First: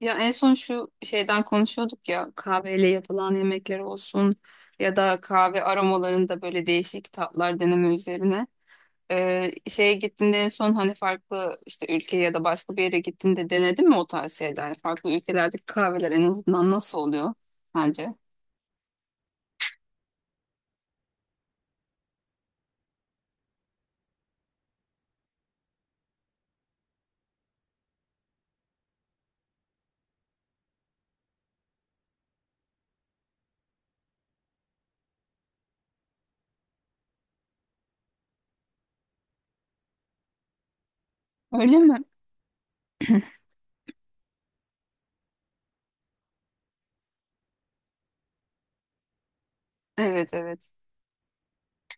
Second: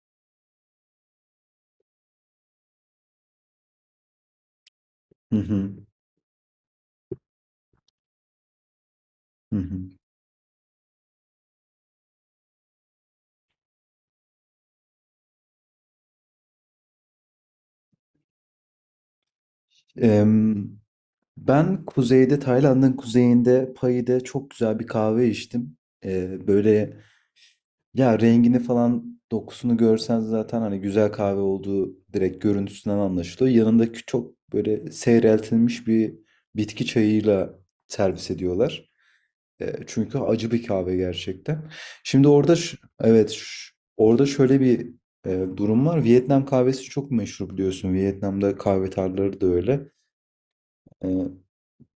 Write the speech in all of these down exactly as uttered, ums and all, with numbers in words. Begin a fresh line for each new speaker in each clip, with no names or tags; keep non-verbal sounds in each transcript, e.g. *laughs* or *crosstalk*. Ya en son şu şeyden konuşuyorduk ya, kahveyle yapılan yemekler olsun ya da
Hı
kahve
hı,
aromalarında böyle değişik tatlar deneme üzerine. Ee,
hı hı.
şeye gittiğinde en son hani farklı işte ülke ya da başka bir yere gittiğinde denedin mi o tarz şeyler? Yani farklı ülkelerdeki kahveler en azından nasıl oluyor sence?
Em, Ben kuzeyde, Tayland'ın kuzeyinde Pahi'de çok güzel bir kahve içtim. Ee, böyle ya rengini falan dokusunu görsen zaten hani güzel kahve olduğu direkt görüntüsünden anlaşılıyor. Yanındaki çok böyle seyreltilmiş bir bitki çayıyla servis ediyorlar. Ee, çünkü acı bir kahve gerçekten.
Öyle mi?
Şimdi orada ş- evet ş- orada şöyle bir e, durum var. Vietnam kahvesi çok meşhur biliyorsun. Vietnam'da kahve tarlaları da öyle.
Evet, evet.
E,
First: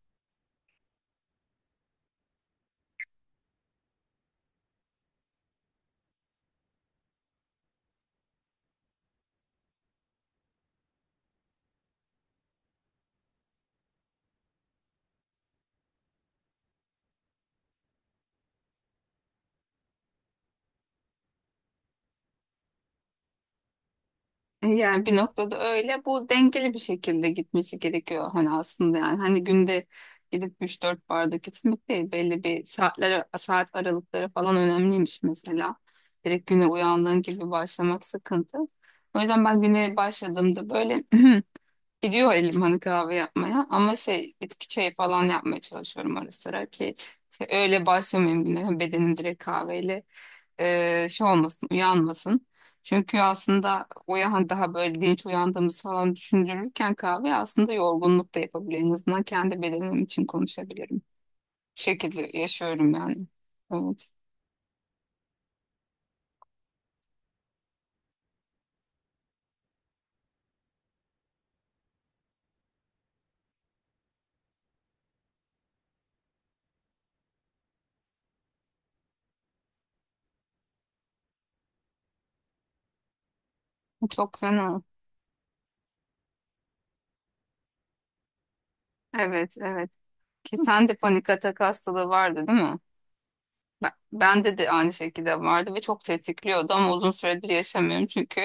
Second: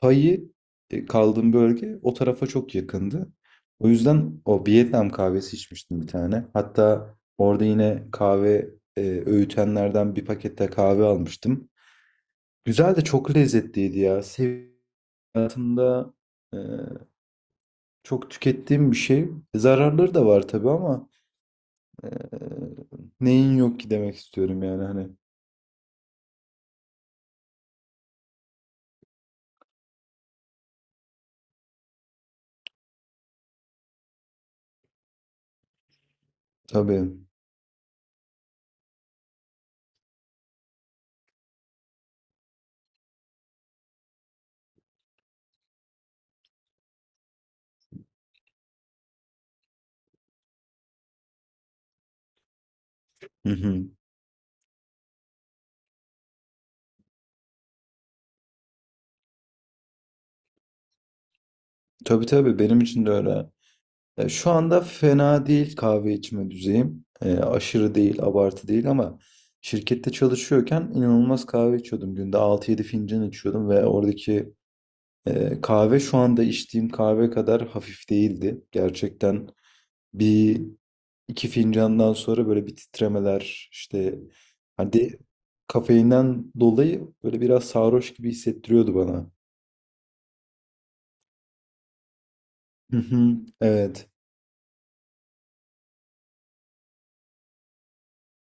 payı e, kaldığım bölge o tarafa çok yakındı. O yüzden o Vietnam kahvesi içmiştim bir tane. Hatta orada yine kahve e, öğütenlerden bir pakette kahve almıştım. Güzel de çok lezzetliydi ya. Sev hayatımda e, çok tükettiğim bir şey. Zararları da var tabii ama e, neyin yok ki demek istiyorum yani
Yani
hani.
bir noktada öyle. Bu dengeli bir şekilde gitmesi gerekiyor hani aslında yani. Hani günde gidip üç dört bardak içmek değil. Belli bir saatler, saat aralıkları falan önemliymiş mesela. Direkt güne
Tabii.
uyandığın gibi başlamak sıkıntı. O yüzden ben güne başladığımda böyle *clears throat* gidiyor elim hani kahve yapmaya. Ama şey, bitki çayı falan yapmaya çalışıyorum ara sıra ki şey, öyle başlamayayım güne. Bedenim direkt kahveyle e, şey olmasın, uyanmasın. Çünkü
Hı
aslında
hı.
uyan daha böyle dinç uyandığımız falan düşündürürken kahve aslında yorgunluk da yapabilir. En azından kendi bedenim için konuşabilirim. Bu
Tabii
şekilde
tabii, benim
yaşıyorum
için de
yani.
öyle.
Evet.
Ya şu anda fena değil kahve içme düzeyim. Ee, aşırı değil, abartı değil ama şirkette çalışıyorken inanılmaz kahve içiyordum. Günde altı yedi fincan içiyordum ve oradaki e, kahve şu anda içtiğim kahve kadar hafif değildi. Gerçekten bir iki fincandan sonra böyle bir titremeler
Bu
işte
çok fena.
hadi kafeinden dolayı böyle biraz sarhoş gibi hissettiriyordu bana.
Evet, evet. Ki sen de panik atak hastalığı vardı değil mi?
Hı hı,
Ben,
evet.
bende de aynı şekilde vardı ve çok tetikliyordu ama uzun süredir yaşamıyorum çünkü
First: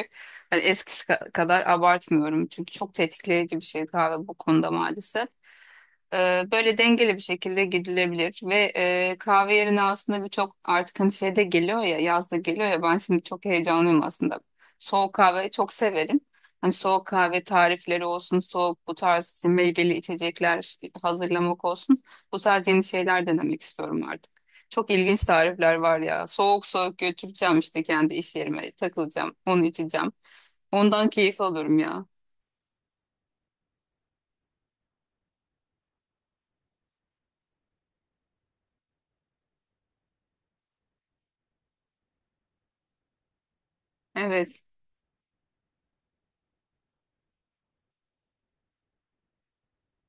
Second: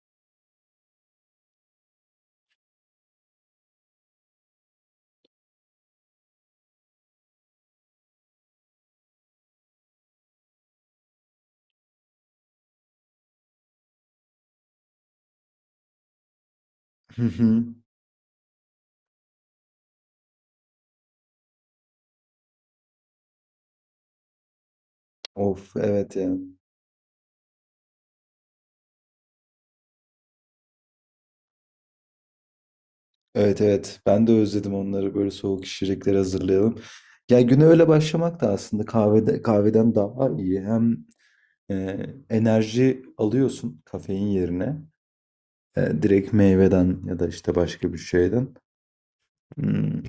hani eskisi ka- kadar abartmıyorum. Çünkü çok tetikleyici bir şey kahve bu konuda maalesef. Ee, Böyle dengeli bir şekilde gidilebilir ve e, kahve yerine aslında birçok artık hani şeyde geliyor ya, yazda geliyor ya, ben şimdi çok heyecanlıyım aslında. Soğuk kahve çok severim. Hani soğuk
Hı
kahve
hı.
tarifleri olsun, soğuk bu tarz işte meyveli içecekler hazırlamak olsun. Bu tarz yeni şeyler denemek istiyorum artık. Çok ilginç
Of,
tarifler var
evet
ya.
yani.
Soğuk soğuk götüreceğim işte, kendi iş yerime takılacağım, onu içeceğim. Ondan keyif alıyorum ya.
Evet evet, ben de özledim onları, böyle soğuk içecekleri hazırlayalım. Ya güne öyle başlamak da aslında kahvede, kahveden daha iyi. Hem e, enerji alıyorsun kafein
Evet.
yerine. E, direkt meyveden ya da işte başka bir şeyden. Hmm,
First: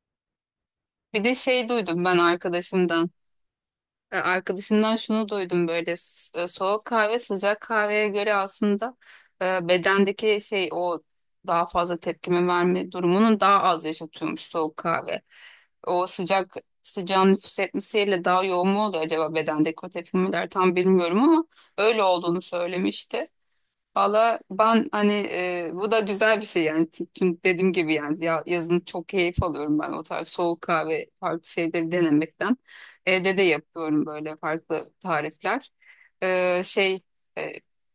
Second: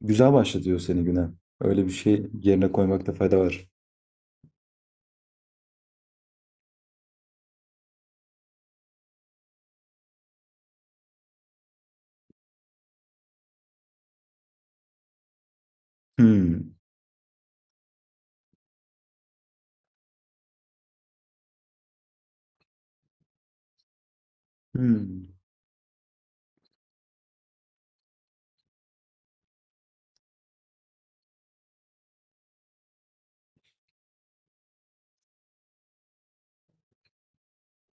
güzel başlatıyor seni
Bir
güne.
de şey
Öyle bir
duydum ben
şey yerine
arkadaşımdan.
koymakta fayda var.
E, Arkadaşımdan şunu duydum böyle s- e, soğuk kahve sıcak kahveye göre aslında e, bedendeki şey, o daha fazla tepkime verme durumunun daha az yaşatıyormuş soğuk kahve. O sıcak
Hmm,
sıcağın nüfuz etmesiyle daha yoğun mu oluyor acaba bedendeki o tepkimeler tam bilmiyorum, ama öyle olduğunu söylemişti. Valla ben hani
hmm.
e, bu da güzel bir şey yani, çünkü dediğim gibi yani ya, yazın çok keyif alıyorum ben o tarz soğuk kahve farklı şeyleri denemekten. Evde de yapıyorum böyle farklı tarifler. E, şey e,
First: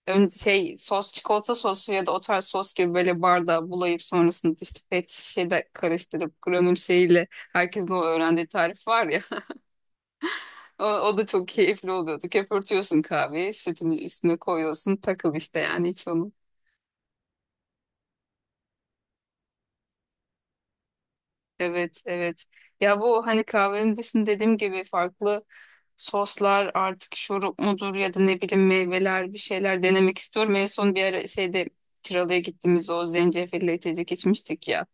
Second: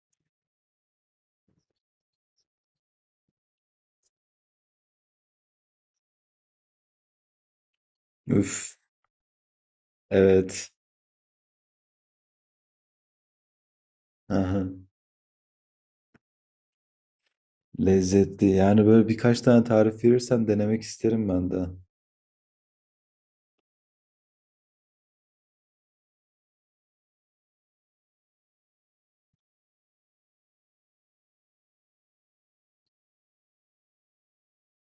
ön, Şey sos, çikolata sosu ya da o tarz sos gibi böyle bardağa bulayıp sonrasında işte pet şişede karıştırıp granül şeyiyle, herkesin o öğrendiği
Üf,
tarif var ya,
evet.
*laughs* o, o da çok keyifli oluyordu. Köpürtüyorsun kahveyi, sütünü üstüne
Aha,
koyuyorsun, takıl işte yani hiç onu.
lezzetli. Yani böyle birkaç tane tarif verirsen denemek isterim ben de.
Evet, evet. Ya bu hani kahvenin dışında dediğim gibi farklı soslar artık, şurup mudur ya da ne bileyim meyveler, bir şeyler denemek istiyorum. En son bir ara şeyde Çıralı'ya gittiğimizde o zencefilli içecek içmiştik ya.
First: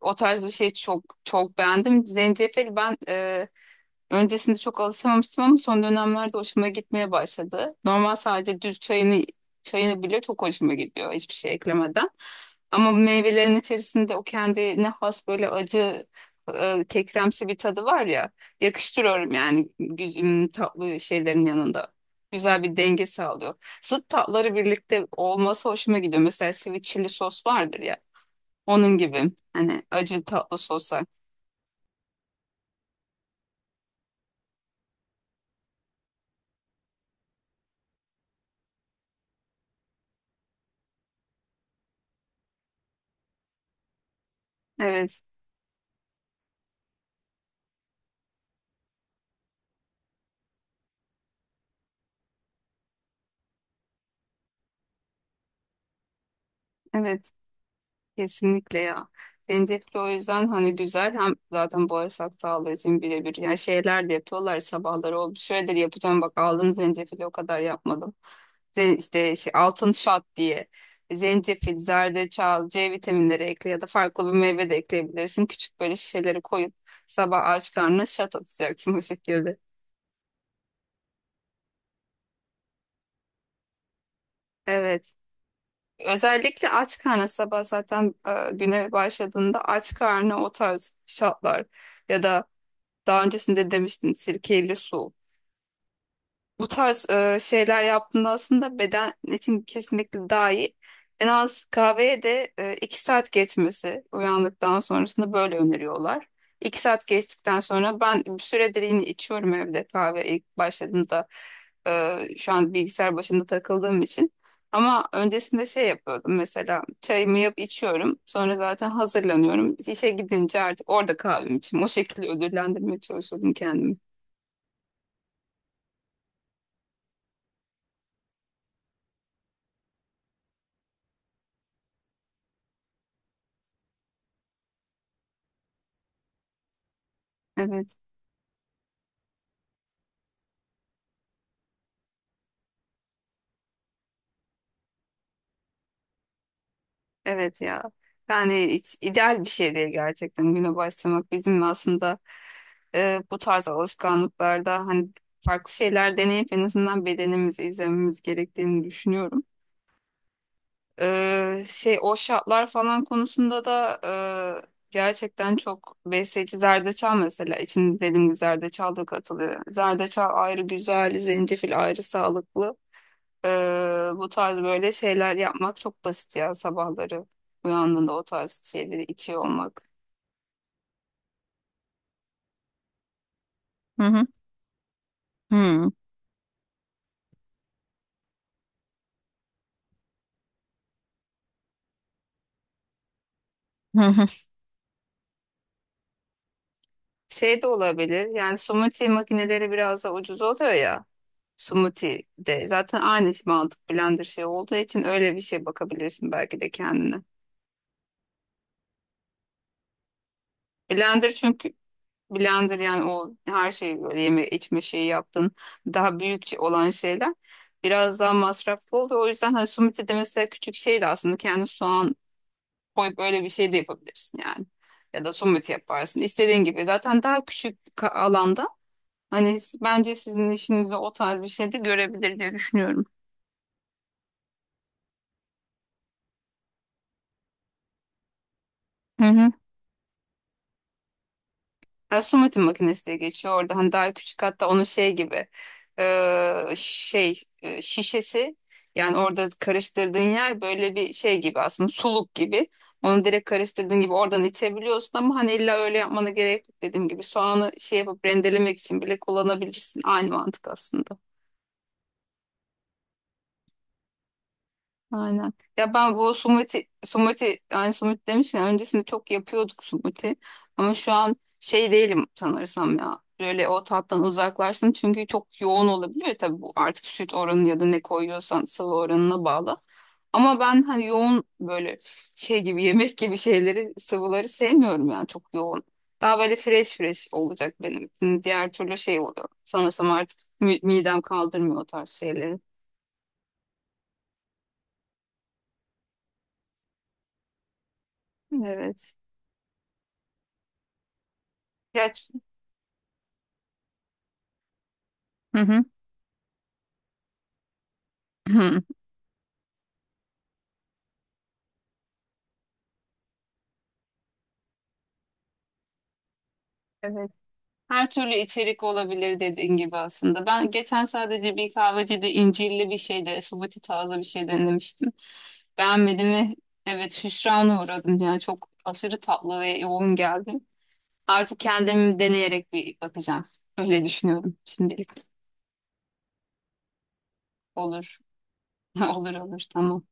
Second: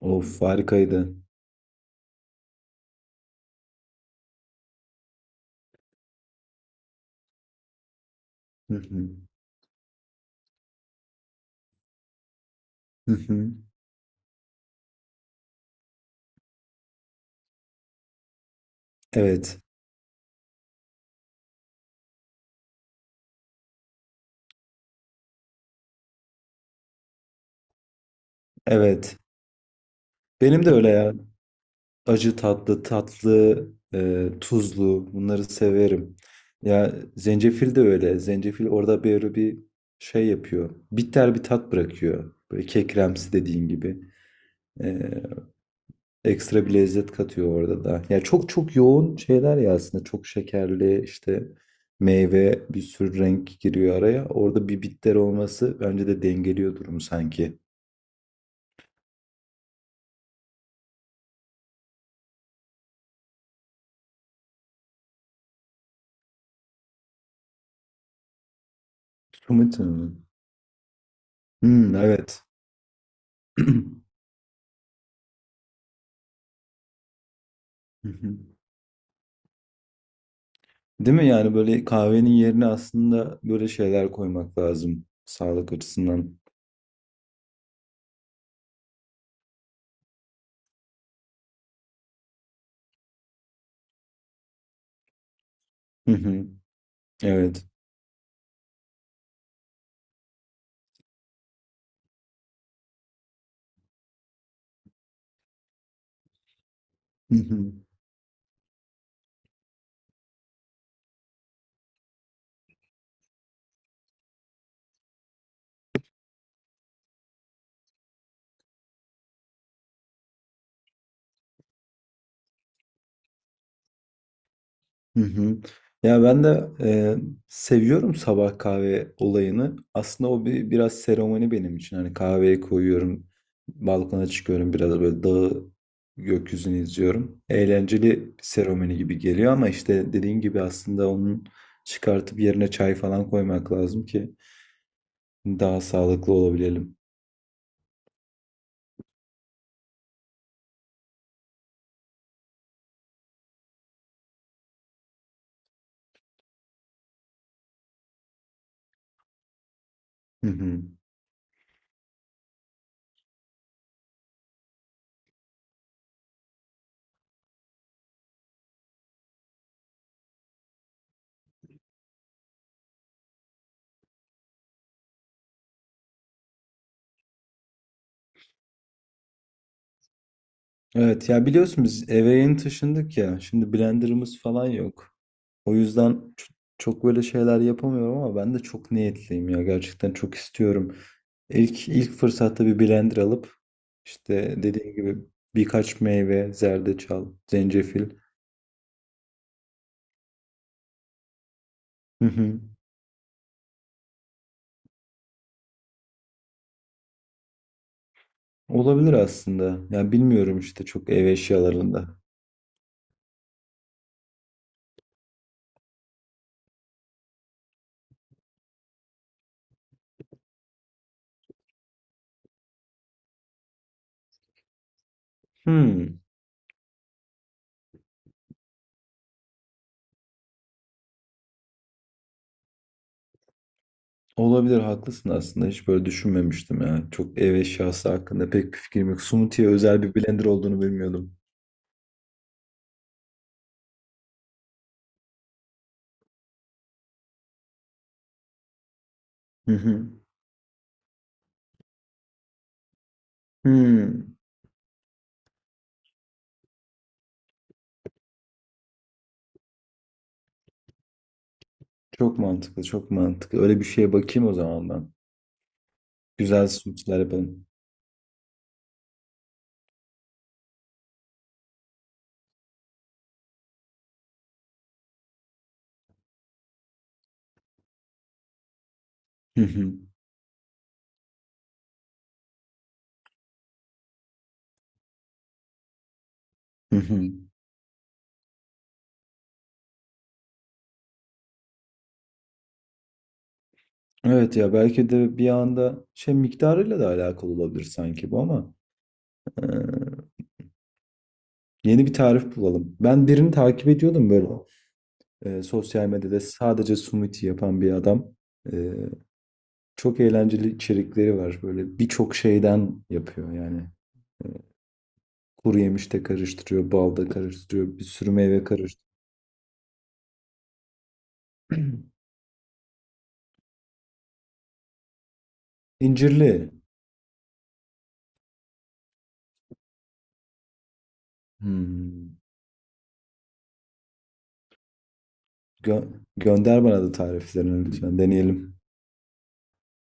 O
Of,
tarz bir şey
harikaydı.
çok çok beğendim. Zencefil, ben öncesinde çok alışamamıştım ama son dönemlerde hoşuma gitmeye başladı. Normal sadece düz çayını
*laughs*
çayını bile çok hoşuma gidiyor hiçbir şey eklemeden. Ama
Hı hı.
meyvelerin içerisinde o kendine has böyle acı, e, kekremsi bir tadı var ya, yakıştırıyorum
Evet,
yani güzüm tatlı şeylerin yanında. Güzel bir denge sağlıyor. Zıt tatları birlikte olması hoşuma gidiyor. Mesela sweet chili sos vardır ya, onun
evet.
gibi hani acı tatlı
Benim de öyle
soslar.
ya. Acı tatlı, tatlı, e, tuzlu, bunları severim. Ya zencefil de öyle. Zencefil orada böyle bir şey yapıyor. Bitter bir tat bırakıyor. Böyle kekremsi dediğin gibi. E,
Evet,
ekstra bir lezzet katıyor orada da. Ya çok çok yoğun şeyler ya aslında. Çok şekerli işte meyve bir sürü renk giriyor araya. Orada bir bitter olması bence de dengeliyor durumu
evet.
sanki.
Kesinlikle ya. Zencefil o yüzden hani güzel, hem zaten bağırsak sağlığı için birebir. Yani şeyler de yapıyorlar sabahları oldu. Şöyle de yapacağım bak, aldın zencefili o kadar yapmadım. Zen işte şey, altın
Sumut'un.
şat diye. Zencefil,
Hmm, evet.
zerdeçal, C vitaminleri ekle ya da
*clears throat*
farklı bir meyve de ekleyebilirsin. Küçük böyle şişeleri koyup sabah aç karnına şat atacaksın, *laughs* o şekilde.
Değil mi? Yani böyle kahvenin yerine aslında böyle şeyler koymak lazım
Evet.
sağlık açısından.
Özellikle aç karnına sabah zaten e, güne başladığında aç karnına o tarz şatlar ya da daha öncesinde demiştin, sirkeyle su.
Hı hı.
Bu tarz e,
Evet.
şeyler yaptığında aslında beden için kesinlikle daha iyi. En az kahveye de e, iki saat geçmesi uyandıktan sonrasında böyle öneriyorlar. İki saat
Hı
geçtikten
hı.
sonra ben bir süredir yine içiyorum evde, kahve ilk başladığımda e, şu an bilgisayar başında takıldığım için. Ama öncesinde şey yapıyordum mesela, çayımı yap içiyorum sonra zaten hazırlanıyorum. İşe gidince artık orada kahvemi içeyim, o şekilde ödüllendirmeye çalışıyordum kendimi.
Hı hı. Ya ben de e, seviyorum sabah kahve olayını. Aslında o bir biraz seremoni benim için. Hani kahveyi koyuyorum, balkona çıkıyorum, biraz böyle dağı, gökyüzünü izliyorum.
Evet,
Eğlenceli bir seremoni gibi geliyor ama işte dediğin gibi aslında onun çıkartıp yerine çay falan koymak lazım ki daha sağlıklı olabilelim.
evet ya. Yani hiç ideal bir şey değil gerçekten güne başlamak. Bizim aslında e, bu tarz alışkanlıklarda hani farklı şeyler deneyip en azından bedenimizi izlememiz gerektiğini düşünüyorum.
Hı hı.
E, şey o şartlar falan konusunda da e, gerçekten çok besleyici zerdeçal mesela, içinde dediğim gibi zerdeçal da katılıyor. Zerdeçal ayrı güzel, zencefil ayrı sağlıklı. Ee, bu tarz böyle şeyler yapmak çok basit ya sabahları, uyandığında o tarz şeyleri içiyor olmak.
Evet ya, biliyorsun biz eve yeni taşındık ya. Şimdi
Hı hı.
blenderımız falan yok. O
Hı.
yüzden ç- çok böyle şeyler yapamıyorum ama ben de çok niyetliyim ya. Gerçekten çok istiyorum. İlk ilk fırsatta bir blender alıp
Hı hı.
işte dediğim gibi birkaç meyve, zerdeçal,
Şey de
zencefil.
olabilir yani, smoothie makineleri biraz da ucuz oluyor ya, smoothie
Hı hı.
de zaten aynı mantık blender şey olduğu için, öyle bir şey bakabilirsin belki de kendine.
Olabilir aslında. Ya bilmiyorum işte çok ev
Blender çünkü
eşyalarında.
blender yani o her şeyi böyle yeme içme şeyi yaptığın daha büyükçe olan şeyler biraz daha masraflı oluyor. O yüzden hani smoothie de mesela küçük şey de aslında kendi soğan koyup öyle bir şey de yapabilirsin yani. Ya da somut yaparsın.
Hmm.
İstediğin gibi. Zaten daha küçük bir ka- alanda hani s- bence sizin işinizde o tarz bir şey de görebilir diye düşünüyorum.
Olabilir, haklısın aslında, hiç böyle düşünmemiştim ya. Çok ev eşyası hakkında pek bir fikrim yok.
Hı hı.
Smoothie'ye özel bir blender olduğunu bilmiyordum.
Ya, somutin makinesi diye geçiyor orada. Hani daha küçük, hatta onun şey gibi e, şey e, şişesi yani, orada
Hı hı.
karıştırdığın yer böyle bir şey gibi aslında, suluk gibi. Onu direkt karıştırdığın gibi
Hmm.
oradan içebiliyorsun ama hani illa öyle yapmana gerek yok dediğim gibi. Soğanı şey yapıp rendelemek için bile kullanabilirsin. Aynı mantık aslında.
Çok mantıklı, çok mantıklı. Öyle bir şeye bakayım o zaman ben.
Aynen. Ya ben bu
Güzel
sumuti,
smoothie'ler
sumuti
yapalım.
yani sumuti demişken öncesinde çok yapıyorduk sumuti. Ama şu an şey değilim sanırsam ya. Böyle o tattan uzaklaşsın çünkü çok yoğun olabiliyor. Tabii bu artık süt oranı ya da ne koyuyorsan sıvı oranına
Hı
bağlı.
hı.
Ama ben hani yoğun böyle şey gibi *laughs* yemek gibi şeyleri, sıvıları sevmiyorum yani, çok yoğun. Daha böyle fresh
Hı hı.
fresh olacak benim için. Diğer türlü şey oluyor. Sanırsam artık mi- midem kaldırmıyor o tarz şeyleri.
Evet ya, belki de bir anda şey miktarıyla da alakalı olabilir sanki bu ama
Evet.
e, yeni
Ya,
bir tarif bulalım. Ben birini takip ediyordum, böyle
hı
e,
hı.
sosyal medyada sadece smoothie yapan bir adam.
Hı.
Çok eğlenceli içerikleri var. Böyle birçok şeyden yapıyor yani. E, Kuru yemiş de karıştırıyor, bal da
Evet.
karıştırıyor, bir
Her
sürü
türlü
meyve
içerik
karıştırıyor.
olabilir dediğin gibi aslında. Ben geçen sadece bir
*clears throat*
kahvecide incirli bir şeyde, subuti tarzı bir şey denemiştim. Beğenmedim ve
İncirli.
evet, hüsrana uğradım. Yani çok aşırı tatlı ve yoğun geldi. Artık kendimi
Hmm.
deneyerek bir bakacağım. Öyle düşünüyorum şimdilik.
Gö- gönder bana da tariflerini
Olur.
lütfen. Deneyelim.
*laughs* Olur olur, tamam.